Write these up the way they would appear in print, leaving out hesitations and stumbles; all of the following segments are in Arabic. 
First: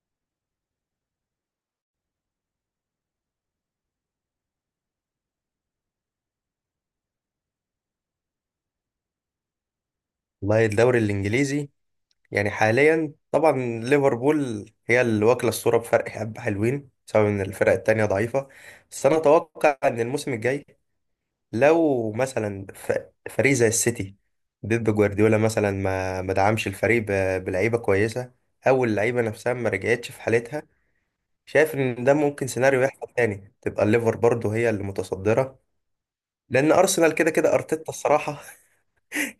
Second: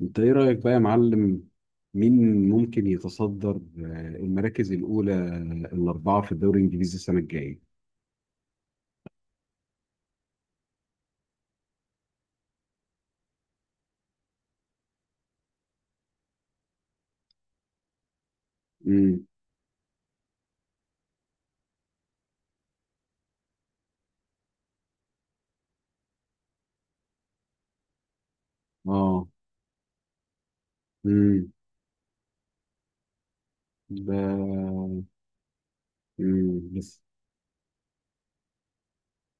انت ايه رأيك بقى يا معلم؟ مين ممكن يتصدر المراكز الأولى، الأربعة في الدوري الإنجليزي السنة الجاية؟ والله الدوري الانجليزي يعني حاليا طبعا ليفربول هي اللي واكله الصوره بفرق حبه حلوين بسبب ان الفرق التانية ضعيفه. بس انا امم اتوقع ان الموسم الجاي لو مثلا فريق زي السيتي، بيب جوارديولا مثلا ما دعمش الفريق بلعيبه كويسه، او اللعيبه اه نفسها ما رجعتش في حالتها، امم شايف ان ده ممكن سيناريو يحصل تاني، تبقى ده الليفر برضه هي اللي متصدره. لان بس ارسنال كده كده ارتيتا الصراحه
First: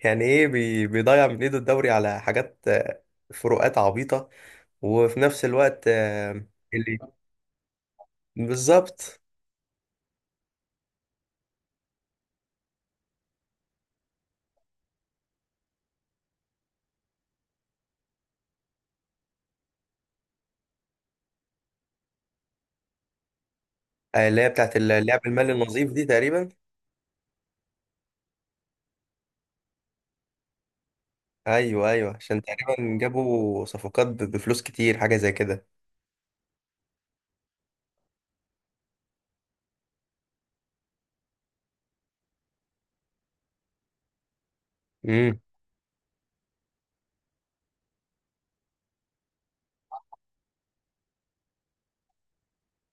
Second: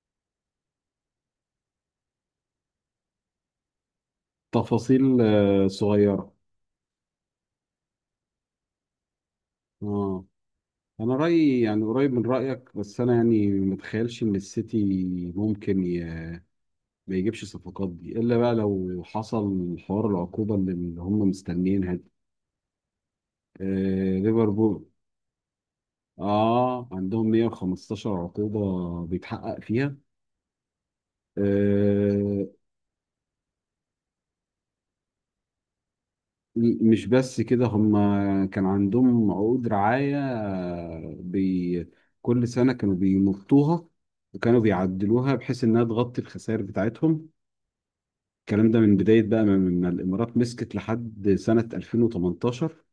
يعني ايه، بيضيع من ايده الدوري على حاجات فروقات عبيطة. تفاصيل وفي نفس الوقت صغيرة. اللي بالظبط اه أنا رأيي يعني قريب من رأيك، بس أنا يعني متخيلش إن السيتي ممكن ما يجيبش الصفقات دي إلا بقى لو حصل حوار العقوبة اللي هم مستنيينها دي. آه، اللي هي بتاعت ليفربول. اللعب المالي النظيف دي تقريبا. اه عندهم 115 عقوبة بيتحقق فيها. ايوه ايوه، عشان آه، تقريبا جابوا صفقات بفلوس كتير حاجة زي كده. مش بس كده هم، كان عندهم عقود رعاية، بي كل سنة كانوا بيمطوها وكانوا بيعدلوها امم. بحيث انها تغطي الخسائر بتاعتهم. الكلام ده من بداية بقى ما الامارات مسكت لحد سنة 2018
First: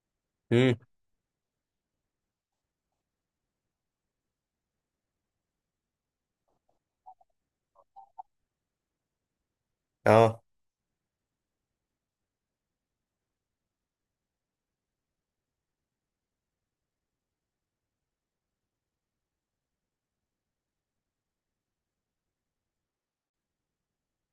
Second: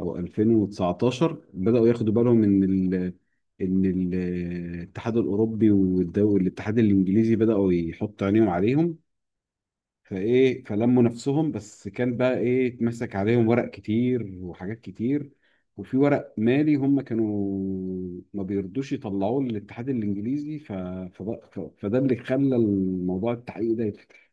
او امم. 2019. بدأوا ياخدوا بالهم ان الاتحاد الاوروبي والدول الاتحاد الانجليزي بداوا يحط عينيهم عليهم، اه. فايه فلموا نفسهم، بس كان بقى ايه، اتمسك عليهم ورق كتير وحاجات كتير. وفي ورق مالي هم كانوا ما بيرضوش يطلعوه للاتحاد الانجليزي، ف... ف... ف... فده اللي خلى الموضوع التحقيق ده يتفتح.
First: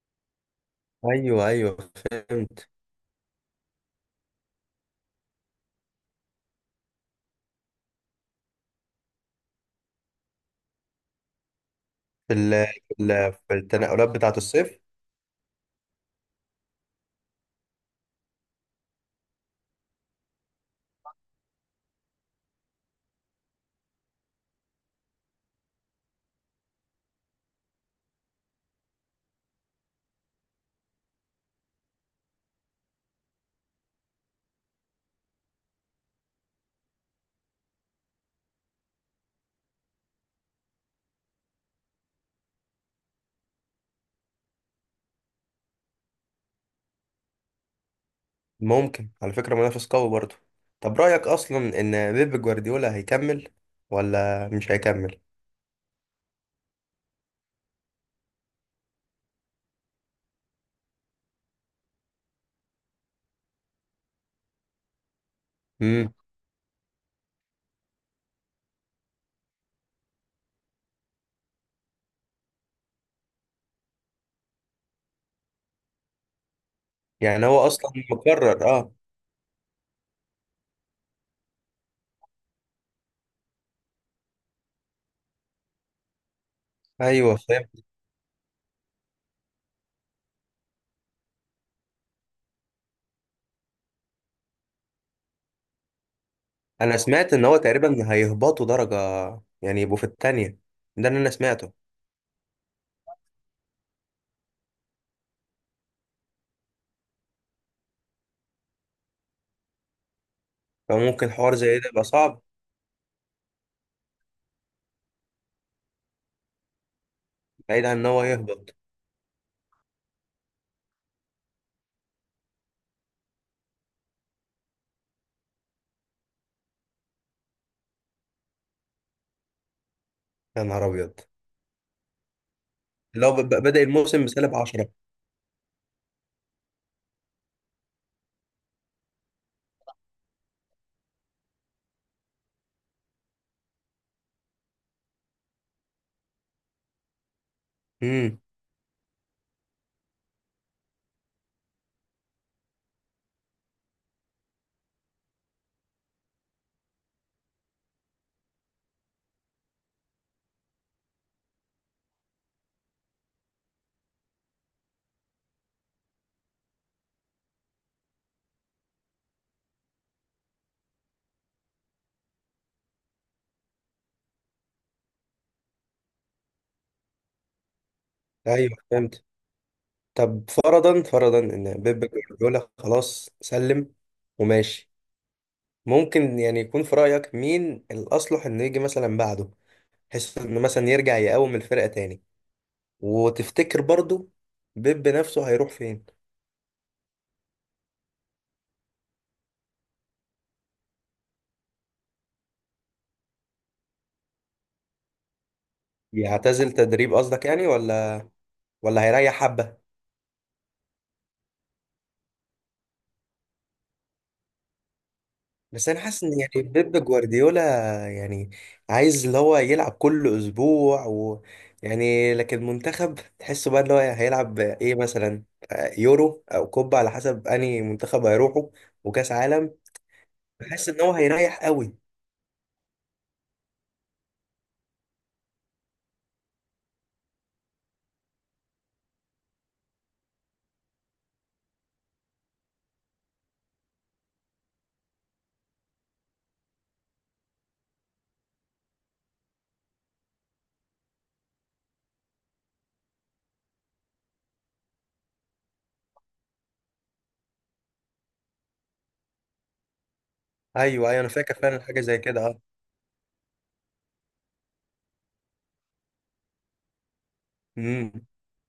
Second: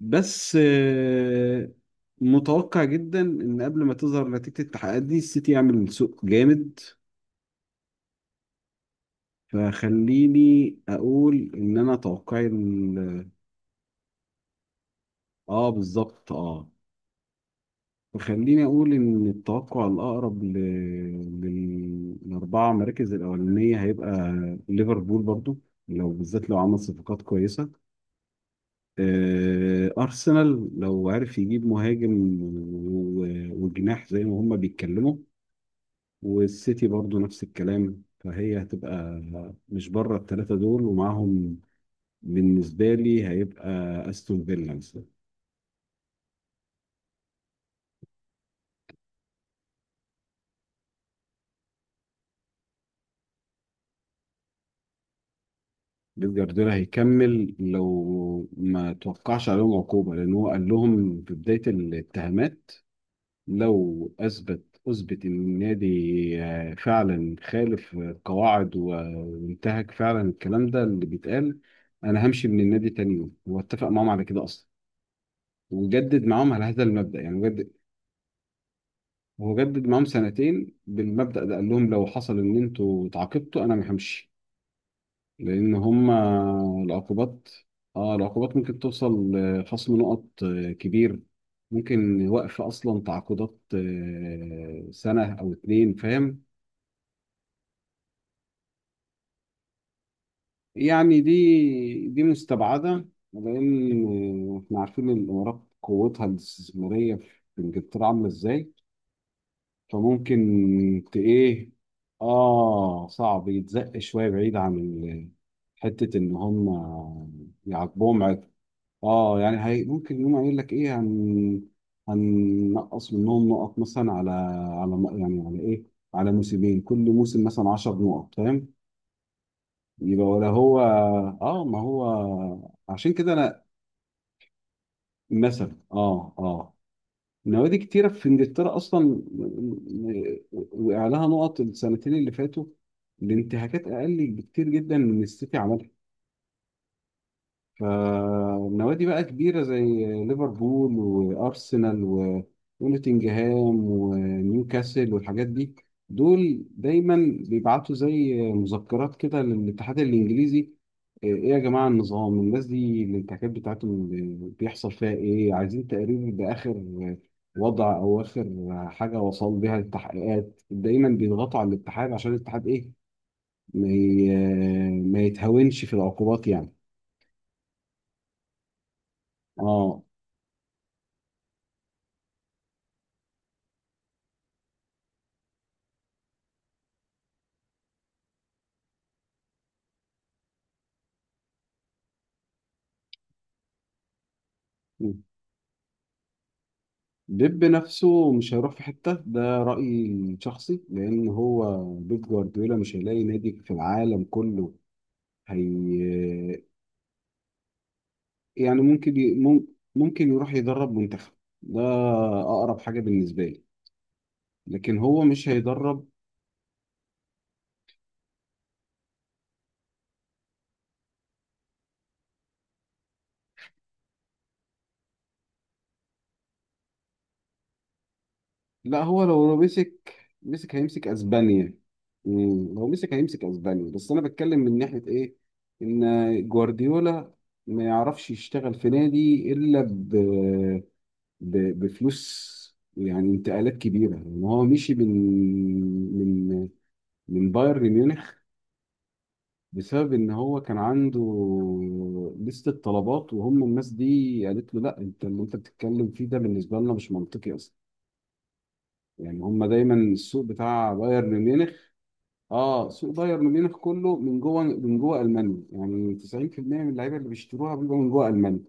بس ايوه ايوه فهمت. متوقع جدا ان قبل ما تظهر نتيجة التحقيقات دي السيتي يعمل سوق جامد. فخليني اقول ان انا توقعي في التنقلات بتاعت الصيف. اه بالظبط اه. خليني أقول إن التوقع الأقرب للأربعة مراكز الأولانية هيبقى ليفربول برضو، لو بالذات لو عمل صفقات كويسة. أرسنال لو عرف يجيب مهاجم وجناح زي ما هما بيتكلموا. والسيتي برضو نفس الكلام، فهي هتبقى مش بره الثلاثة دول. ومعاهم بالنسبة لي هيبقى أستون فيلا مثلا. ممكن على فكرة منافس قوي برضه. طب رأيك اصلا ان بيب جوارديولا هيكمل ولا مش هيكمل؟ بيب جوارديولا هيكمل لو ما توقعش عليهم عقوبة، لأن هو قال لهم في بداية الاتهامات: لو أثبت إن النادي امم. فعلا خالف القواعد وانتهك فعلا الكلام ده اللي بيتقال، أنا همشي من النادي تاني يوم. هو اتفق معاهم على كده أصلا، وجدد معاهم على هذا المبدأ. يعني يعني هو جدد، اصلا مكرر اه. هو جدد معاهم سنتين بالمبدأ ده. قال لهم لو حصل إن أنتوا اتعاقبتوا أنا ما همشي، لأن هما ايوه العقوبات، فاهم. اه العقوبات ممكن توصل لخصم نقط كبير، ممكن وقف أصلا تعاقدات سنة أو اتنين، فاهم؟ انا سمعت ان هو تقريبا هيهبطوا درجه، يعني يبقوا في التانية. ده اللي يعني دي انا سمعته. دي مستبعدة، لأن احنا عارفين إن الإمارات قوتها الاستثمارية في إنجلترا عاملة إزاي. فممكن ت فممكن حوار إيه، زي ده يبقى صعب، آه صعب يتزق شوية بعيد عن حتة إن هم بعيد عن ان هو يعاقبوهم. يهبط. اه، يعني هي ممكن يقوم قايل لك ايه، هن هننقص منهم نقط مثلا على يعني على ايه، على موسمين كل موسم مثلا 10 نقط، فاهم؟ يبقى ولا يا هو، نهار ابيض، اه، ما هو عشان كده لو انا بدأ الموسم بسالب 10. مثلا. اه اه، نوادي كتيره في انجلترا اصلا وقع لها نقط السنتين اللي فاتوا لانتهاكات اقل بكتير جدا من السيتي عملها. امم. فالنوادي بقى كبيرة زي ليفربول وأرسنال ونوتنجهام ونيوكاسل والحاجات دي، دول دايما بيبعتوا زي مذكرات كده للاتحاد الإنجليزي: إيه يا جماعة النظام، الناس دي الانتهاكات بتاعتهم بيحصل فيها إيه، عايزين تقرير بآخر وضع أو آخر حاجة وصل بيها التحقيقات. دايما بيضغطوا على الاتحاد عشان الاتحاد إيه، ما يتهاونش في العقوبات يعني. ايوه فهمت. اه. طب فرضا فرضا ان بيب جوارديولا خلاص سلم وماشي، ممكن يعني يكون في رأيك مين الأصلح إنه يجي مثلا بعده، بحيث إنه مثلا يرجع يقوم الفرقة تاني؟ وتفتكر برضو بيب نفسه هيروح فين؟ بيب نفسه مش هيروح في حتة، ده رأيي شخصي، لأن هو بيب جوارديولا مش هيلاقي نادي في العالم كله. هي يعتزل تدريب قصدك يعني، ولا يعني ولا ممكن هيريح حبة؟ ممكن يروح يدرب منتخب، ده أقرب حاجة بالنسبة لي. لكن هو مش بس انا هيدرب. حاسس ان يعني بيب جوارديولا يعني عايز اللي هو يلعب كل اسبوع و يعني، لكن المنتخب تحسه بقى اللي هو هيلعب ايه مثلا، يورو او كوبا على حسب انهي منتخب هيروحوا، لا هو، وكاس لو لو عالم. مسك مسك بحس ان هيمسك هو هيريح أسبانيا. قوي. مم، لو مسك هيمسك أسبانيا. بس أنا بتكلم من ناحية إيه، إن جوارديولا ما يعرفش يشتغل في نادي إلا بفلوس، يعني انتقالات كبيره. ان هو مشي من من بايرن ميونخ بسبب ان هو كان عنده لستة طلبات، وهم الناس دي قالت له لا، انت اللي انت بتتكلم فيه ده بالنسبه لنا مش منطقي اصلا. يعني هم دايما السوق بتاع ايوه ايوه انا بايرن فاكر ميونخ، فعلا حاجة زي كده. اه، سوق بايرن ميونخ كله من جوه، من جوه المانيا. يعني 90% من اللعيبه اللي بيشتروها بيبقى من اه جوه المانيا.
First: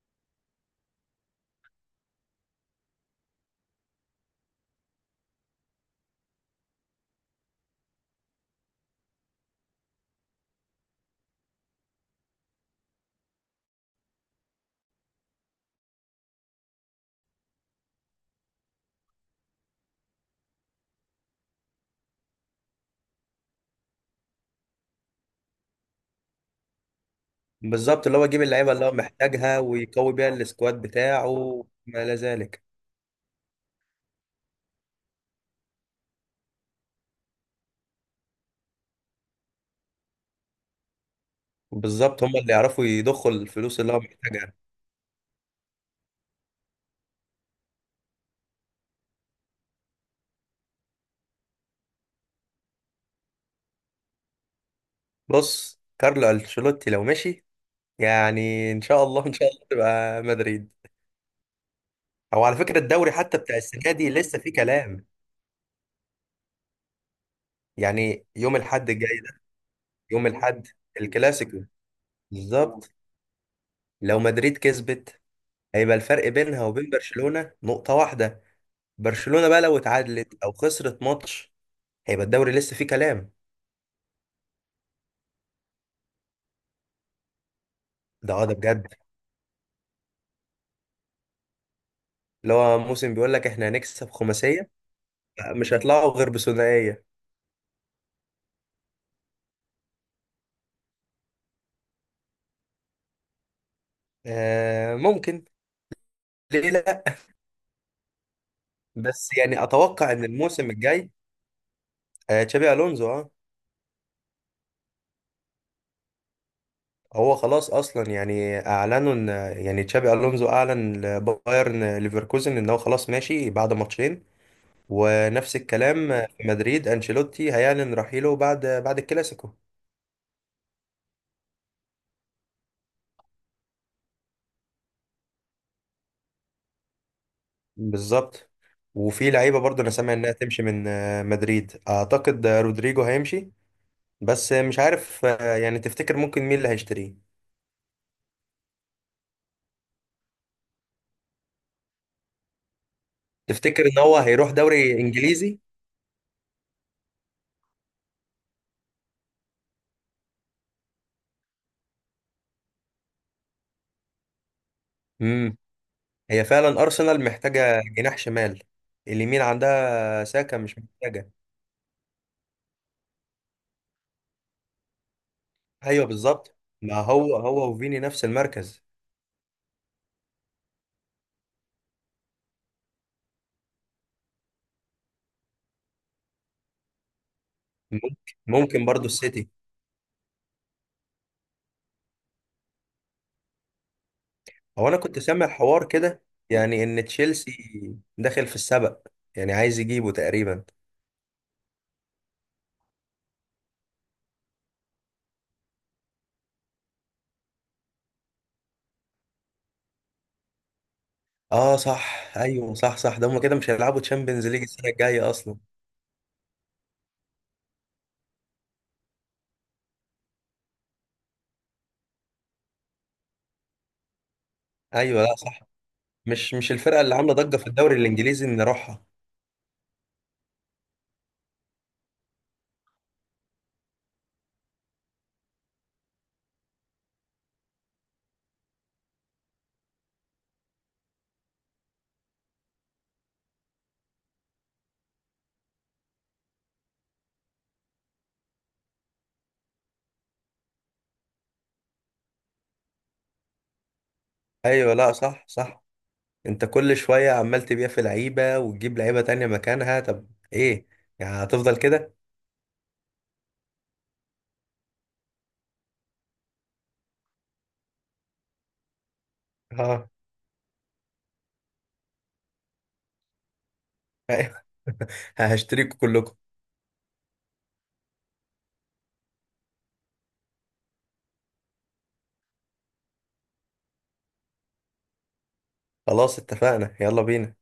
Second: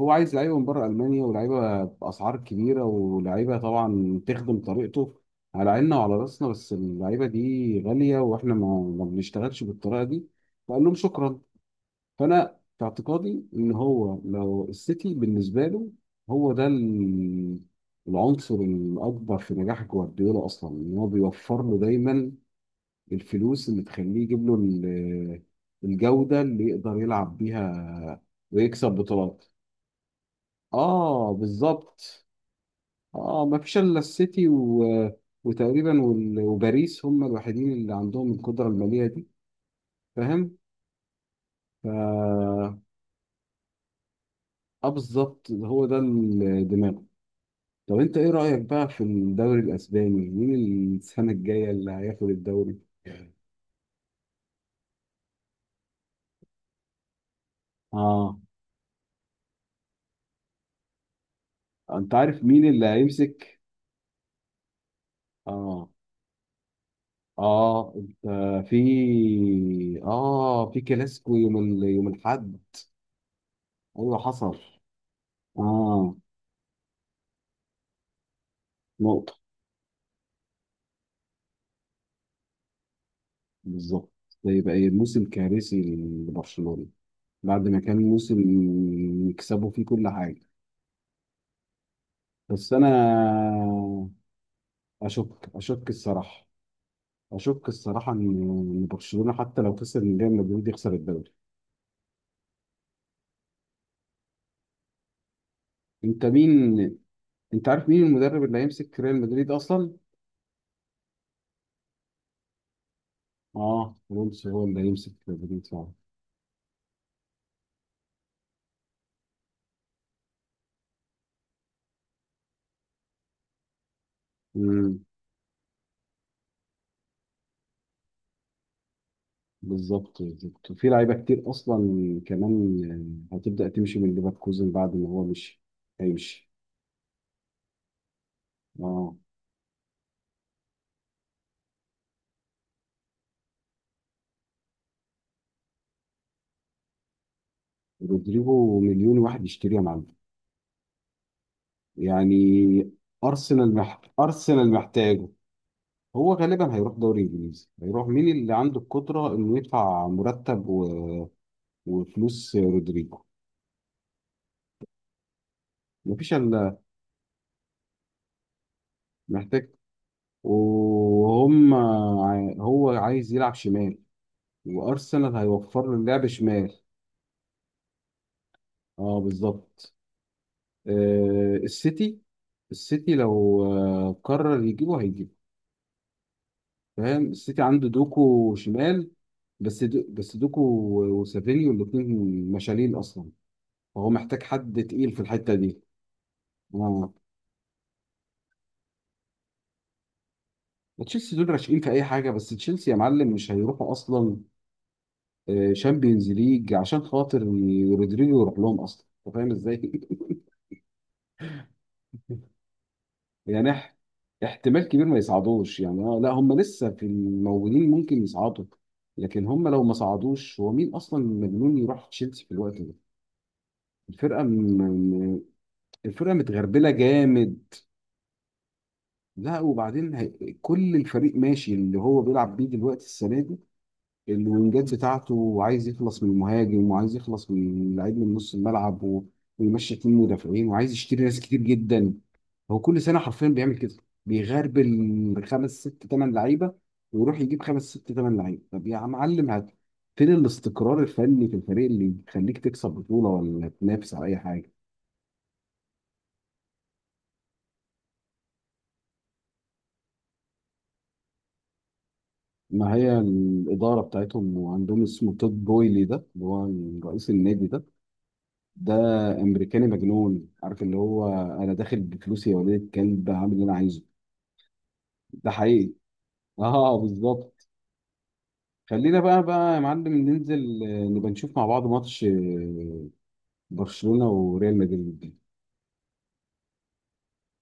هو عايز لعيبه من بره المانيا، ولعيبه باسعار كبيره، ولعيبه طبعا تخدم طريقته. على عيننا وعلى راسنا، بس اللعيبه دي غاليه واحنا ما بنشتغلش بالطريقه دي. فقال لهم شكرا. فانا في اعتقادي ان هو لو السيتي بالنسبه له، هو ده العنصر الاكبر في نجاح جوارديولا اصلا، ان هو بيوفر له دايما الفلوس اللي تخليه يجيب له الجودة اللي يقدر يلعب بالظبط، اللي بيها هو يجيب اللعيبه اللي هو ويكسب بطولات. محتاجها ويقوي بيها السكواد اه بتاعه ما الى بالظبط. ذلك. اه ما فيش الا السيتي وتقريبا وباريس، هم الوحيدين اللي عندهم القدرة المالية دي، فاهم؟ ف بالظبط، هم اللي يعرفوا يضخوا الفلوس اللي هو محتاجها. اه بالظبط، هو ده الدماغ. طب انت ايه رأيك بقى في الدوري الاسباني، مين السنة الجاية اللي هياخد الدوري؟ بص، كارلو انشيلوتي لو مشي، اه. يعني ان شاء الله ان شاء الله تبقى مدريد. انت عارف او على مين فكره اللي الدوري حتى بتاع هيمسك؟ السنه دي لسه فيه كلام، اه. اه يعني يوم انت. في، الاحد الجاي ده. يوم اه الاحد في كلاسيكو يوم الكلاسيكو، يوم الاحد. بالظبط. ايوه، لو حصل. مدريد كسبت هيبقى اه. الفرق بينها وبين برشلونه نقطه واحده. نقطة. برشلونه بقى لو اتعادلت او خسرت ماتش هيبقى الدوري لسه فيه كلام. بالظبط. ده يبقى ايه، موسم كارثي لبرشلونة، بعد ما كان ده موسم اه ده بجد. يكسبوا فيه كل حاجة. اللي بس هو انا موسم بيقول لك احنا هنكسب خماسية، اشك، مش اشك هيطلعوا غير الصراحة، بثنائية. اشك الصراحة ان، إن برشلونة حتى لو خسر من ريال مدريد يخسر الدوري. آه ممكن، انت ليه مين، لا. انت عارف مين المدرب اللي هيمسك ريال بس مدريد يعني اصلا؟ اتوقع ان الموسم الجاي، تشابي الونزو اه. اه الونسو هو اللي هيمسك ريال مدريد. هو خلاص اصلا يعني اعلنوا ان، يعني تشابي الونزو اعلن لبايرن ليفركوزن ان هو خلاص ماشي بعد ماتشين. فعلا. ونفس الكلام في مدريد، انشيلوتي هيعلن رحيله بعد الكلاسيكو. بالظبط بالظبط. وفي لعيبه كتير اصلا كمان هتبدا تمشي من ليفركوزن بعد ما هو مشي، هيمشي. بالظبط. اه. وفي لعيبه برضه انا سامع انها تمشي من مدريد، اعتقد رودريجو هيمشي. بس مش عارف يعني تفتكر ممكن مين اللي هيشتريه. رودريجو مليون واحد يشتريه يا معلم، يعني تفتكر ان هو هيروح ارسنال دوري محتاجه. انجليزي؟ هو غالبا هيروح دوري انجليزي، هيروح مين اللي عنده القدره انه يدفع مرتب وفلوس رودريجو. امم. مفيش هي الا. فعلا ارسنال محتاجه جناح شمال، اليمين محتاج. عندها ساكا مش محتاجه. وهم، هو عايز يلعب شمال، وارسنال هيوفر له ايوه اللعب بالظبط، شمال. ما هو هو وفيني نفس المركز. اه بالظبط. السيتي، السيتي لو قرر يجيبه هيجيبه، فاهم؟ السيتي عنده ممكن، دوكو ممكن برضو شمال، السيتي. بس دو بس دوكو وسافينيو الاثنين مشالين اصلا، فهو محتاج حد هو انا تقيل في كنت سامع الحته دي. حوار كده، يعني ان اه. تشيلسي داخل في السبق، يعني عايز يجيبه تقريبا. تشيلسي دول راشقين في اي حاجه، بس تشيلسي يا معلم مش هيروحوا اصلا شامبيونز ليج عشان خاطر رودريجو يروح لهم اصلا، انت فاهم ازاي؟ اه صح، ايوه صح صح، ده هم كده مش يعني هيلعبوا تشامبيونز ليج احتمال السنه كبير ما الجايه اصلا. يصعدوش يعني، لا هم لسه في الموجودين ممكن يصعدوا، لكن هم لو ما صعدوش هو مين اصلا مجنون يروح تشيلسي في الوقت ده. الفرقه م... ايوه لا م- صح. الفرقه مش متغربله الفرقة اللي عاملة ضجة في جامد. الدوري الإنجليزي إن نروحها. لا وبعدين هي... كل الفريق ماشي اللي هو بيلعب بيه دلوقتي السنه دي، الوينجات بتاعته، وعايز يخلص من المهاجم، وعايز يخلص من لعيب من نص الملعب ويمشي اتنين مدافعين، وعايز يشتري ناس كتير جدا. هو كل سنه حرفيا بيعمل كده، بيغربل خمس ست ثمان لعيبه، ويروح يجيب خمس ست ثمان لعيبه. طب يا معلم هات فين الاستقرار الفني في الفريق اللي يخليك تكسب بطوله ولا تنافس على اي حاجه؟ أيوة لا صح صح. أنت كل شوية عمال تبيع في لعيبة وتجيب لعيبة تانية مكانها، طب إيه يعني هتفضل كده؟ ما هي الاداره بتاعتهم، وعندهم اسمه تود بويلي ده اللي هو رئيس النادي ده، ده امريكاني اه. مجنون، عارف اللي هو، انا داخل بفلوسي يا ولاد الكلب هعمل اللي انا عايزه. أيوة. ده حقيقي. هشتريكوا كلكم. اه بالظبط. خلينا بقى يا معلم ننزل، نبقى نشوف مع بعض ماتش برشلونة وريال مدريد. خلاص اتفقنا، يلا بينا.